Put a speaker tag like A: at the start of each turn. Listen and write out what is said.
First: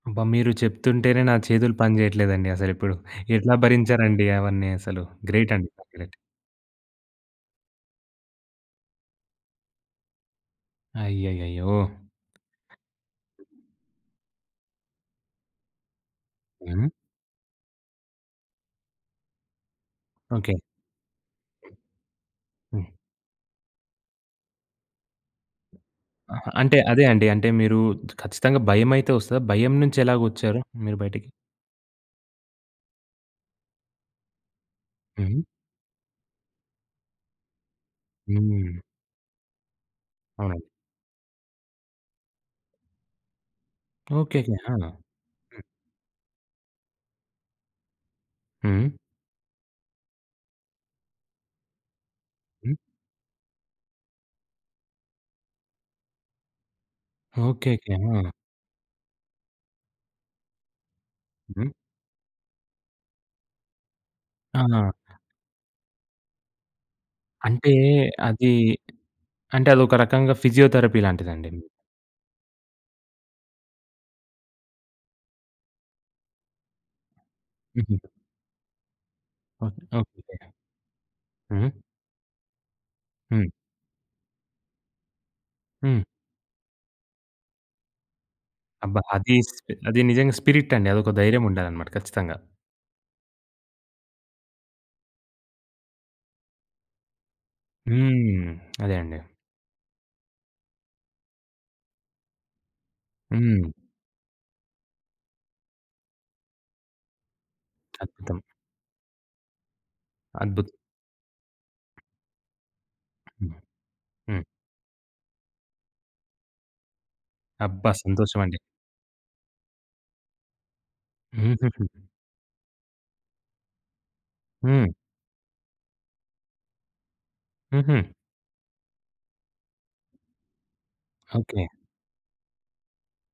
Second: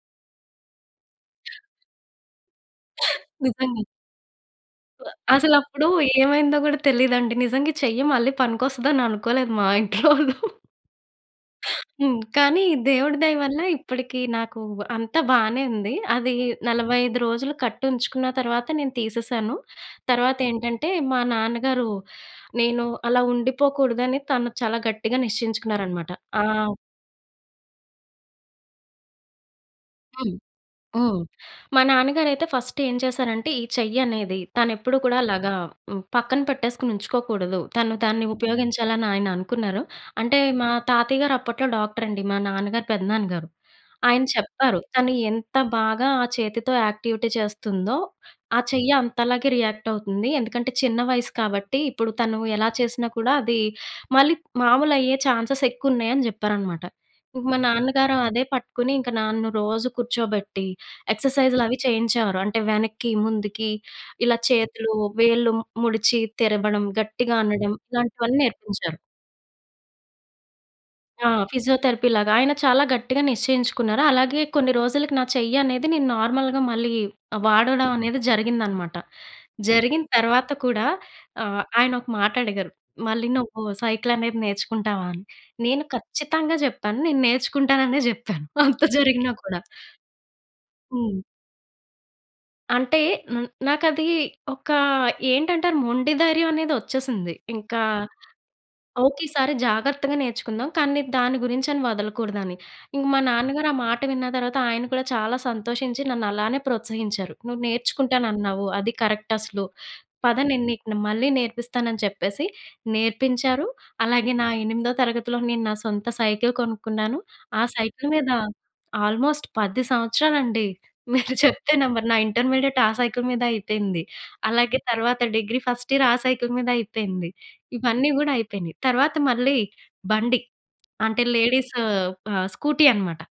A: అబ్బా! మీరు చెప్తుంటేనే నా చేతులు పనిజేయట్లేదండి అసలిప్పుడు. ఎట్లా
B: నిజమె.
A: భరించారండి అవన్నీ అసలు.
B: సొ
A: గ్రేట్ అండి. చాలా
B: అసలప్పుడు
A: గ్రేట్.
B: ఏమైందో కూడా తెలియదండి. నిజంగా ఈ చెయ్యి మళ్ళీ పనికొస్తదని అనుకోలేదు మా ఇంట్లోళ్ళు.
A: అయ్యయ్యయ్యో!
B: హ్మ్. కానీ దేవుడి దయ వల్ల ఇప్పటికి నాకు అంత బానే ఉంది. అది
A: హ్మ్.
B: 45 రోజులు కట్టుంచుకున్న తరువాత నేను తీసేశాను.
A: ఓకె.
B: తర్వాతేంటంటే మా నాన్నగారు
A: హ్మ్.
B: నేను అలా ఉండిపోకూడదని తను చాలా గట్టిగా నిశ్చయించుకున్నారనమాట. ఆ!
A: ఆహా! అంటే అదే అండి. అంటే మీరు ఖచ్చితంగా భయమైతే వస్తదా? భయం నుంచి
B: హ్మ్.
A: ఎలాగొచ్చారు మీరు
B: హ్మ్.
A: బయటికి?
B: మా నాన్నగారయితే ఫస్ట్ ఏం చేశారంటే ఈ చెయ్యనేది తనెప్పుడు కూడా
A: హ్మ్.
B: అలాగా హ్మ్, పక్కన పెట్టేసుకొని ఉంచుకోకూడదు. తన్ను తాన్ని
A: హ్మ్.
B: ఉపయోగించాలని ఆయన అనుకున్నారు. అంటే
A: అవునండి.
B: మా తాతయ్య గారు అప్పట్లో డాక్టర్ అండి. మా నాన్నగారి, పెద్దనాన్న గారు. ఆయన
A: ఓకెకె. ఆ!
B: చెప్పారు. తను ఎంత
A: హ్మ్.
B: బాగా ఆ చేతితో యాక్టివిటీ చేస్తుందో, ఆ
A: హ్మ్.
B: చెయ్య అంతలాగే రియాక్ట్ అవుతుంది. ఎందుకంటే చిన్న వయసు కాబట్టి ఇప్పుడు తను ఎలా
A: హ్మ్.
B: చేసినా కూడా అది మళ్ళీ మామూలయ్యే చాన్సే‌స్ ఎక్కువున్నయి అని చెప్పారనమాట. ఇంకా మా
A: ఓకెకె.
B: నాన్నగారు
A: ఆ!
B: అదే పట్టుకొని, ఇంకా నాన్ను రోజు కూర్చోబెట్టి
A: హ్మ్.
B: ఎక్సర్‌సైజులవి చేయించేవారు. అంటే వెనక్కి, ముందుకి, ఇలా చేతులు,
A: ఆ!
B: వేళ్ళు, ము ముడిచి తిరబడం గట్టిగా
A: అంటే
B: అనడం. ఇలాంటివన్నీ
A: అది,
B: నేర్పించారు.
A: అంటే అదొక రకంగా ఫిజియోథెరపీ
B: ఆ!
A: లాంటిదండి మీది.
B: ఫిజియోథెరపీ లాగా. ఆయన చాలా గట్టిగా నిశ్చయించుకున్నారు. అలాగే కొన్ని రోజులకి నా చెయ్యనేది నేను నార్మల్‌గా మళ్ళీ ఆహ్, వాడడం
A: హుహు.
B: అనేది జరిగిందనమాట.
A: ఓకె.
B: జరిగిన
A: ఓకె.
B: తర్వాత కూడా ఆహ్,
A: హ్మ్.
B: ఆయనొక మాటడిగారు. మళ్ళీ
A: హ్మ్.
B: నువ్వు సైకిల‌నేది నేర్చుకుంటావా అని? నేను
A: హ్మ్.
B: ఖచ్చితంగా జెప్పాను నేను నేర్చుకుంటాననే జెప్పాను అంత
A: అబ్బ!
B: జరిగినా
A: అది
B: కూడా.
A: స్పీ అది నిజంగా స్పిరిట్ అండి. అదొక
B: హ్మ్.
A: ధైర్యం ఉండాలనమాట ఖచ్చితంగా.
B: అంటే హ్మ్, నాకది ఒక ఏంటంటారు మొండి ధైర్యం అనేది వచ్చేసింది. ఇంకా,
A: హ్మ్. అదే అండి.
B: ఓకె ఈ సారి జాగ్రత్తగా నేర్చుకుందాం. కానీ నేను దాని గురించని వదలకూడదని. ఇంక మా నాన్నగారు
A: హ్మ్.
B: ఆ మాట విన్న తర్వాత ఆయన కూడా చాలా సంతోషించి నన్నలానే ప్రోత్సహించారు. "నువ్వు
A: అద్భుతం.
B: నేర్చుకుంటానన్నావు అది కరెక్ట్ అసలు. పద నేను
A: అద్భుత్
B: నీకునే మళ్ళీ నేర్పిస్తానని" చెప్పేసి నేర్పించారు. అలాగే
A: హ్మ్.
B: నా ఎనిమిదో తరగతిలో నేను నా సొంత సైకిల్ కొనుక్కున్నాను. ఆ
A: అబ్బా!
B: సైకిల్ మీద
A: సంతోషం అండి.
B: ఆల్‌మోస్ట్ 10 సంవత్సరాలండి, మీరు చెప్తే
A: హుహుహు.
B: నమ్మరు, నా ఇంటర్మీడియేట్ ఆ సైకిల్ మీదే అయిపోయింది. అలాగే
A: హ్మ్.
B: తర్వాత డిగ్రీ ఫస్ట్ ఇయర్ ఆ సైకిల్ మీదే అయిపోయింది.
A: హుహు.
B: ఇవన్నీ గూడా అయిపోయినయి. తర్వాత మళ్ళీ, బండి. అంటే
A: ఓకె.
B: లేడీస్ ఆహ్, స్కూటీ అనమాట.